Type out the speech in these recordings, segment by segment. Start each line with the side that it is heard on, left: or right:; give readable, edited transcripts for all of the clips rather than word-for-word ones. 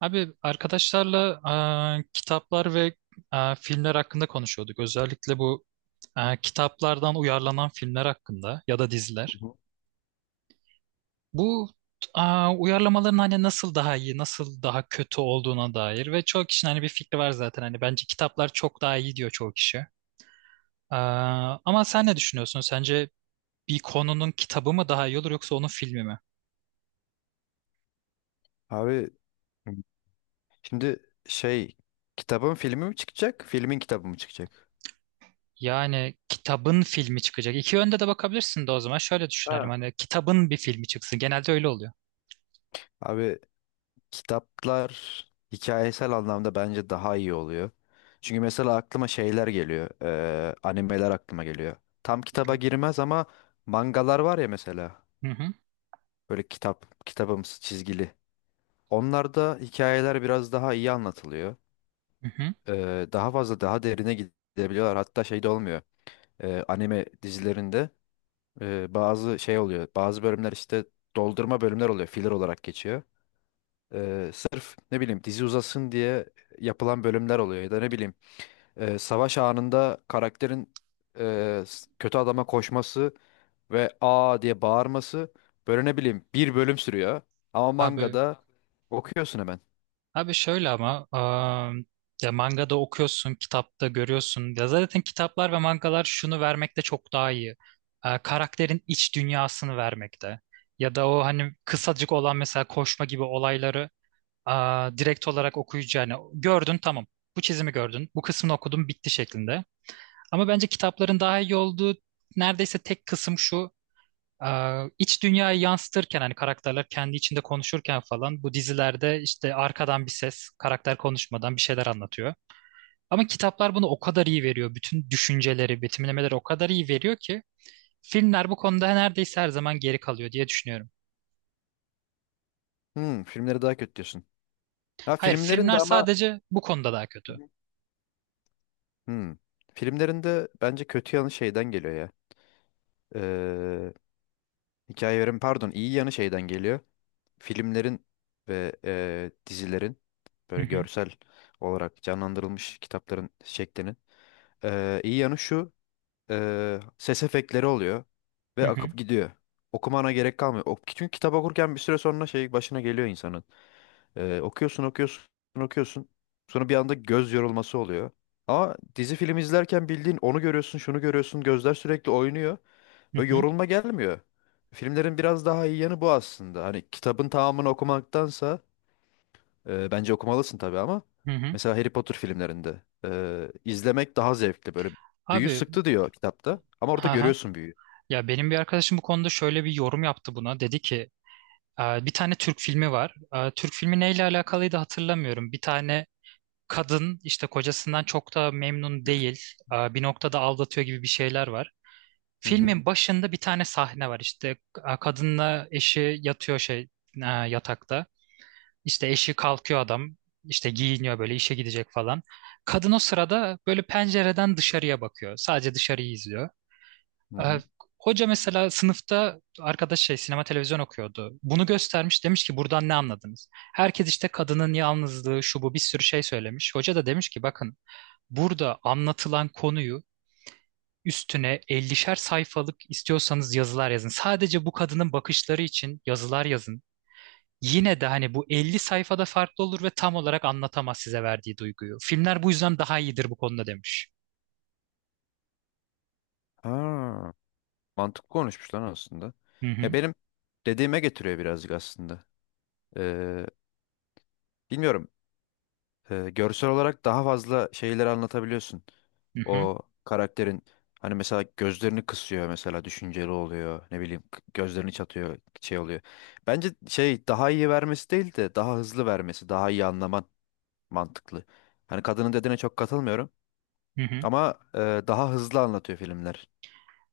right: Abi arkadaşlarla kitaplar ve filmler hakkında konuşuyorduk. Özellikle bu kitaplardan uyarlanan filmler hakkında ya da diziler.
left: Hı hı.
right: Bu e, uyarlamaların hani nasıl daha iyi, nasıl daha kötü olduğuna dair ve çoğu kişinin hani bir fikri var zaten. Hani bence kitaplar çok daha iyi diyor çoğu kişi. E, Ama sen ne düşünüyorsun? Sence bir konunun kitabı mı daha iyi olur yoksa onun filmi mi?
left: Abi şimdi şey kitabın filmi mi çıkacak? Filmin kitabı mı çıkacak?
right: Yani kitabın filmi çıkacak. İki yönde de bakabilirsin de o zaman şöyle düşünelim.
left: Ha.
right: Hani kitabın bir filmi çıksın. Genelde öyle oluyor.
left: Abi kitaplar hikayesel anlamda bence daha iyi oluyor. Çünkü mesela aklıma şeyler geliyor. Animeler aklıma geliyor. Tam
right: Hı
left: kitaba
right: hı.
left: girmez ama mangalar var ya mesela.
right: Hı hı.
left: Böyle kitap, kitabımsı çizgili. Onlarda hikayeler biraz daha iyi anlatılıyor.
right: Hı hı.
left: Daha fazla daha derine gidebiliyorlar. Hatta şey de olmuyor. Anime dizilerinde bazı şey oluyor. Bazı bölümler işte doldurma bölümler oluyor. Filler olarak geçiyor. Sırf ne bileyim dizi uzasın diye yapılan bölümler oluyor. Ya da ne bileyim savaş anında karakterin kötü adama koşması ve aa diye bağırması böyle ne bileyim bir bölüm sürüyor. Ama
right: Abi
left: mangada okuyorsun hemen.
right: Abi şöyle ama ya mangada okuyorsun, kitapta görüyorsun. Ya zaten kitaplar ve mangalar şunu vermekte çok daha iyi. Karakterin iç dünyasını vermekte. Ya da o hani kısacık olan mesela koşma gibi olayları direkt olarak okuyucuya hani gördün tamam. Bu çizimi gördün, bu kısmını okudun bitti şeklinde. Ama bence kitapların daha iyi olduğu neredeyse tek kısım şu. İç dünyayı yansıtırken hani karakterler kendi içinde konuşurken falan bu dizilerde işte arkadan bir ses karakter konuşmadan bir şeyler anlatıyor. Ama kitaplar bunu o kadar iyi veriyor. Bütün düşünceleri, betimlemeleri o kadar iyi veriyor ki filmler bu konuda neredeyse her zaman geri kalıyor diye düşünüyorum.
left: Hmm, filmleri daha kötü diyorsun. Ha,
right: Hayır,
left: filmlerin de
right: filmler
left: ama
right: sadece bu konuda daha kötü.
left: hmm, filmlerin de bence kötü yanı şeyden geliyor ya. Ee, Hikayelerin pardon iyi yanı şeyden geliyor. Filmlerin ve dizilerin
right: Hı
left: böyle
right: hı,
left: görsel olarak canlandırılmış kitapların şeklinin iyi yanı şu: ses efektleri oluyor
right: hı
left: ve akıp
right: hı,
left: gidiyor. Okumana gerek kalmıyor. O, çünkü kitap okurken bir süre sonra şey başına geliyor insanın. Okuyorsun okuyorsun. Sonra bir anda göz yorulması oluyor. Ama dizi film izlerken bildiğin onu görüyorsun, şunu görüyorsun, gözler sürekli oynuyor.
right: hı
left: Böyle
right: hı,
left: yorulma gelmiyor. Filmlerin biraz daha iyi yanı bu aslında. Hani kitabın tamamını okumaktansa bence okumalısın tabii ama
right: hı hı.
left: mesela Harry Potter filmlerinde izlemek daha zevkli. Böyle büyü
right: Abi,
left: sıktı diyor kitapta ama orada
right: ha ha.
left: görüyorsun büyüyü.
right: Ya benim bir arkadaşım bu konuda şöyle bir yorum yaptı buna. Dedi ki: Bir tane Türk filmi var. Türk filmi neyle alakalıydı hatırlamıyorum. Bir tane kadın işte kocasından çok da memnun değil. Bir noktada aldatıyor gibi bir şeyler var.
left: Hı hı.
right: Filmin başında bir tane sahne var işte kadınla eşi yatıyor şey yatakta. İşte eşi kalkıyor, adam işte giyiniyor böyle, işe gidecek falan. Kadın o sırada böyle pencereden dışarıya bakıyor. Sadece dışarıyı izliyor.
left: Hı
right: Ee,
left: hı.
right: Hoca mesela sınıfta, arkadaş şey sinema televizyon okuyordu, bunu göstermiş, demiş ki buradan ne anladınız? Herkes işte kadının yalnızlığı, şu, bu, bir sürü şey söylemiş. Hoca da demiş ki bakın, burada anlatılan konuyu üstüne 50'şer sayfalık istiyorsanız yazılar yazın. Sadece bu kadının bakışları için yazılar yazın. Yine de hani bu 50 sayfada farklı olur ve tam olarak anlatamaz size verdiği duyguyu. Filmler bu yüzden daha iyidir bu konuda," demiş.
left: Ha, mantıklı konuşmuş lan aslında.
right: Hı
left: Ya
right: hı,
left: benim dediğime getiriyor birazcık aslında. Ee, bilmiyorum. Görsel olarak daha fazla şeyleri anlatabiliyorsun.
right: hı hı,
left: O karakterin hani mesela gözlerini kısıyor mesela düşünceli oluyor. Ne bileyim gözlerini çatıyor şey oluyor. Bence şey daha iyi vermesi değil de daha hızlı vermesi, daha iyi anlaman mantıklı. Hani kadının dediğine çok katılmıyorum
right: hı hı.
left: ama daha hızlı anlatıyor filmler.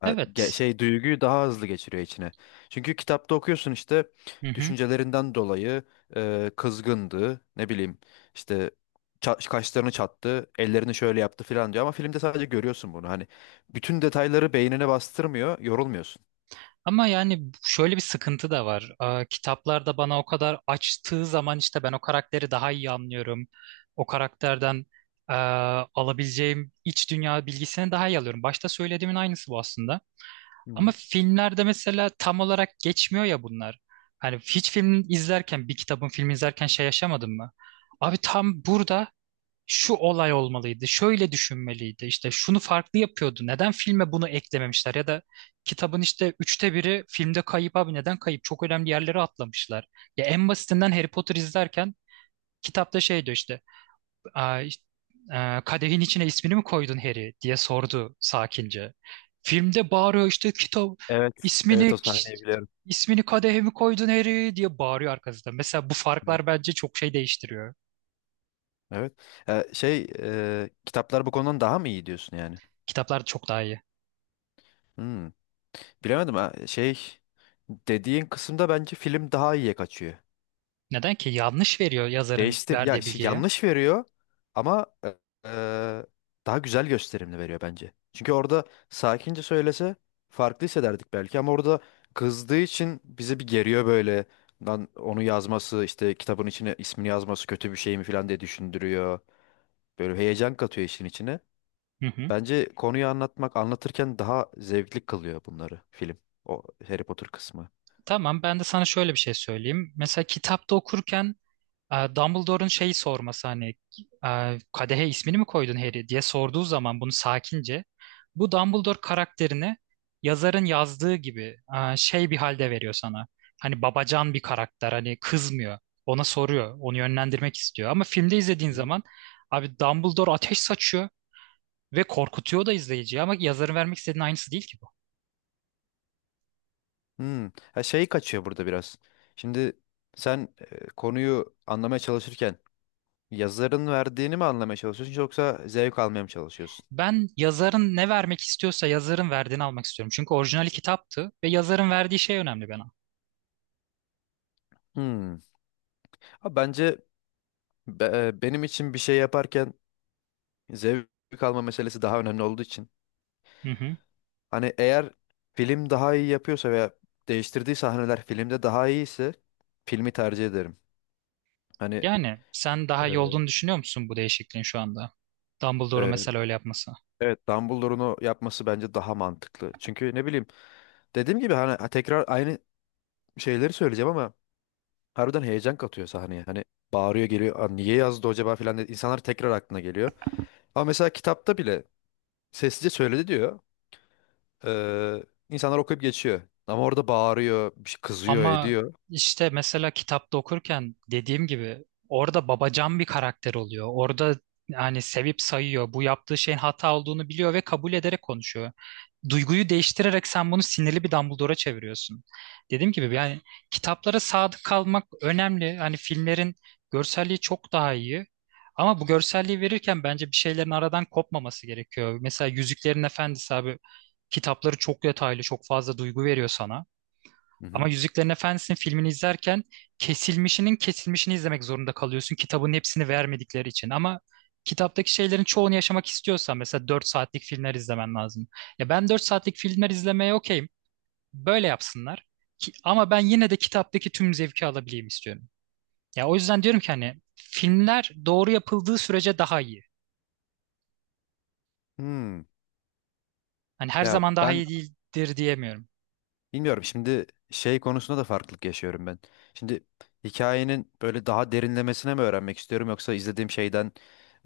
left: Ha,
right: Evet.
left: şey duyguyu daha hızlı geçiriyor içine. Çünkü kitapta okuyorsun işte
right: Hı hı.
left: düşüncelerinden dolayı kızgındı, ne bileyim işte kaşlarını çattı, ellerini şöyle yaptı falan diyor ama filmde sadece görüyorsun bunu. Hani bütün detayları beynine bastırmıyor, yorulmuyorsun.
right: Ama yani şöyle bir sıkıntı da var. Kitaplarda bana o kadar açtığı zaman işte ben o karakteri daha iyi anlıyorum. O karakterden eee, alabileceğim iç dünya bilgisini daha iyi alıyorum. Başta söylediğimin aynısı bu aslında.
left: Hı
right: Ama
left: hı.
right: filmlerde mesela tam olarak geçmiyor ya bunlar. Hani hiç film izlerken, bir kitabın filmi izlerken şey yaşamadın mı? Abi tam burada şu olay olmalıydı, şöyle düşünmeliydi, işte şunu farklı yapıyordu, neden filme bunu eklememişler ya da kitabın işte üçte biri filmde kayıp, abi neden kayıp, çok önemli yerlere atlamışlar. Ya en basitinden Harry Potter izlerken kitapta şey diyor işte, işte, kadehin içine ismini mi koydun Harry," diye sordu sakince. Filmde bağırıyor işte, kitap
left: Evet. Evet,
right: ismini
left: o sahneyi biliyorum.
right: ismini kadehe mi koydun Harry diye bağırıyor arkasında. Mesela bu
left: Evet.
right: farklar bence çok şey değiştiriyor.
left: Evet. Ha, şey kitaplar bu konudan daha mı iyi diyorsun yani?
right: Kitaplar çok daha iyi.
left: Hmm, bilemedim ha. Şey dediğin kısımda bence film daha iyiye kaçıyor.
right: Neden ki? Yanlış veriyor yazarın
left: Değiştir ya
right: verdiği
left: şey,
right: bilgiyi.
left: yanlış veriyor ama e, daha güzel gösterimli veriyor bence. Çünkü orada sakince söylese farklı hissederdik belki ama orada kızdığı için bizi bir geriyor böyle. Lan onu yazması işte kitabın içine ismini yazması kötü bir şey mi falan diye düşündürüyor. Böyle heyecan katıyor işin içine.
right: Hı hı.
left: Bence konuyu anlatmak anlatırken daha zevkli kılıyor bunları film. O Harry Potter kısmı.
right: Tamam, ben de sana şöyle bir şey söyleyeyim. Mesela kitapta okurken Dumbledore'un şeyi sorması hani, kadehe ismini mi koydun Harry diye sorduğu zaman bunu sakince, bu Dumbledore karakterini yazarın yazdığı gibi şey bir halde veriyor sana. Hani babacan bir karakter, hani kızmıyor. Ona soruyor. Onu yönlendirmek istiyor. Ama filmde izlediğin zaman abi Dumbledore ateş saçıyor ve korkutuyor da izleyiciyi, ama yazarın vermek istediğinin aynısı değil ki bu.
left: Hmm. Ha, şey kaçıyor burada biraz. Şimdi sen konuyu anlamaya çalışırken yazarın verdiğini mi anlamaya çalışıyorsun yoksa zevk almaya mı çalışıyorsun?
right: Ben yazarın ne vermek istiyorsa yazarın verdiğini almak istiyorum. Çünkü orijinali kitaptı ve yazarın verdiği şey önemli bana.
left: Hmm. Ha, bence benim için bir şey yaparken zevk alma meselesi daha önemli olduğu için.
right: Hı hı.
left: Hani eğer film daha iyi yapıyorsa veya değiştirdiği sahneler filmde daha iyiyse filmi tercih ederim. Hani
right: Yani sen
left: e,
right: daha iyi olduğunu düşünüyor musun bu değişikliğin şu anda? Dumbledore'u
left: e,
right: mesela öyle yapması.
left: evet, Dumbledore'un o yapması bence daha mantıklı. Çünkü ne bileyim dediğim gibi hani tekrar aynı şeyleri söyleyeceğim ama harbiden heyecan katıyor sahneye. Hani bağırıyor geliyor. "Aa, niye yazdı acaba" filan dedi. İnsanlar tekrar aklına geliyor. Ama mesela kitapta bile sessizce söyledi diyor. Ee, insanlar okuyup geçiyor. Ama orada bağırıyor, bir şey kızıyor,
right: Ama
left: ediyor.
right: işte mesela kitapta okurken dediğim gibi orada babacan bir karakter oluyor. Orada yani sevip sayıyor. Bu yaptığı şeyin hata olduğunu biliyor ve kabul ederek konuşuyor. Duyguyu değiştirerek sen bunu sinirli bir Dumbledore'a çeviriyorsun. Dediğim gibi yani kitaplara sadık kalmak önemli. Hani filmlerin görselliği çok daha iyi. Ama bu görselliği verirken bence bir şeylerin aradan kopmaması gerekiyor. Mesela Yüzüklerin Efendisi abi, kitapları çok detaylı, çok fazla duygu veriyor sana.
left: Hı
right: Ama
left: hı.
right: Yüzüklerin Efendisi'nin filmini izlerken kesilmişinin kesilmişini izlemek zorunda kalıyorsun. Kitabın hepsini vermedikleri için. Ama kitaptaki şeylerin çoğunu yaşamak istiyorsan mesela 4 saatlik filmler izlemen lazım. Ya ben 4 saatlik filmler izlemeye okeyim. Böyle yapsınlar. Ki, ama ben yine de kitaptaki tüm zevki alabileyim istiyorum. Ya o yüzden diyorum ki hani filmler doğru yapıldığı sürece daha iyi.
left: Hmm.
right: Hani her
left: Ya
right: zaman daha
left: ben
right: iyi değildir diyemiyorum.
left: bilmiyorum. Şimdi şey konusunda da farklılık yaşıyorum ben. Şimdi hikayenin böyle daha derinlemesine mi öğrenmek istiyorum yoksa izlediğim şeyden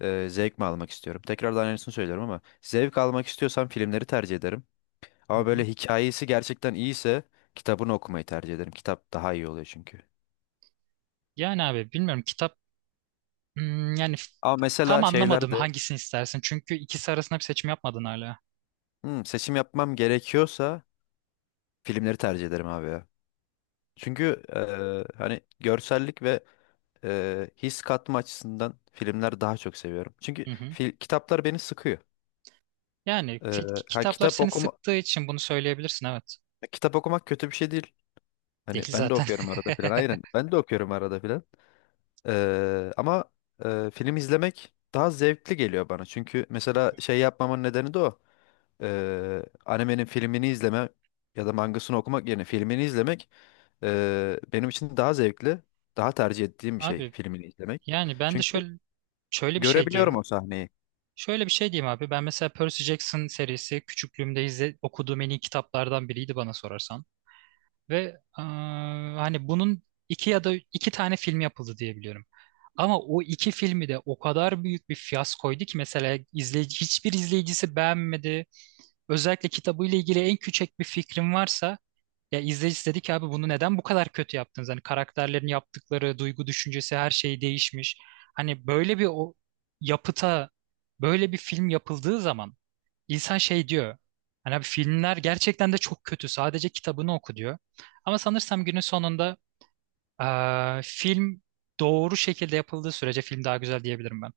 left: zevk mi almak istiyorum? Tekrardan aynısını söylüyorum ama zevk almak istiyorsam filmleri tercih ederim.
right: Hı
left: Ama böyle
right: hı.
left: hikayesi gerçekten iyiyse kitabını okumayı tercih ederim. Kitap daha iyi oluyor çünkü.
right: Yani abi bilmiyorum, kitap Hmm, yani f-
left: Ama
right: tam
left: mesela
right: anlamadım
left: şeylerde
right: hangisini istersin. Çünkü ikisi arasında bir seçim yapmadın hala.
left: hmm, seçim yapmam gerekiyorsa filmleri tercih ederim abi ya. Çünkü hani görsellik ve his katma açısından filmler daha çok seviyorum. Çünkü
right: Hı hı.
left: fil, kitaplar beni sıkıyor.
right: Yani
left: E, ha,
right: kitaplar seni sıktığı için bunu söyleyebilirsin, evet.
left: kitap okumak kötü bir şey değil. Hani
right: Değil
left: ben de
right: zaten.
left: okuyorum arada filan. Aynen ben de okuyorum arada filan. Ama film izlemek daha zevkli geliyor bana. Çünkü mesela şey yapmamın nedeni de o. Animenin filmini izleme ya da mangasını okumak yerine filmini izlemek benim için daha zevkli, daha tercih ettiğim bir şey
right: Abi
left: filmini izlemek.
right: yani ben de
left: Çünkü
right: şöyle bir şey
left: görebiliyorum
right: diyeyim.
left: o sahneyi.
right: Şöyle bir şey diyeyim abi. Ben mesela Percy Jackson serisi küçüklüğümde okuduğum en iyi kitaplardan biriydi bana sorarsan. Ve hani bunun iki ya da iki tane film yapıldı diye biliyorum. Ama o iki filmi de o kadar büyük bir fiyaskoydu ki mesela izleyici, hiçbir izleyicisi beğenmedi. Özellikle kitabıyla ilgili en küçük bir fikrim varsa ya, izleyici dedi ki abi bunu neden bu kadar kötü yaptınız? Hani karakterlerin yaptıkları, duygu düşüncesi, her şey değişmiş. Hani böyle bir o yapıta böyle bir film yapıldığı zaman İnsan şey diyor. Hani abi filmler gerçekten de çok kötü, sadece kitabını oku diyor. Ama sanırsam günün sonunda film doğru şekilde yapıldığı sürece film daha güzel diyebilirim ben.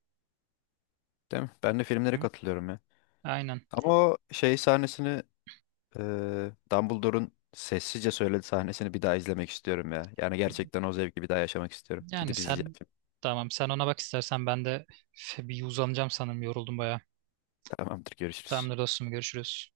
left: Değil mi? Ben de filmlere
right: Hı.
left: katılıyorum ya.
right: Aynen.
left: Ama o şey sahnesini Dumbledore'un sessizce söylediği sahnesini bir daha izlemek istiyorum ya. Yani gerçekten o zevki bir daha yaşamak istiyorum.
right: Yani
left: Gidip izleyeceğim
right: sen,
left: film.
right: tamam sen ona bak istersen, ben de bir uzanacağım sanırım, yoruldum bayağı.
left: Tamamdır, görüşürüz.
right: Tamamdır dostum, görüşürüz.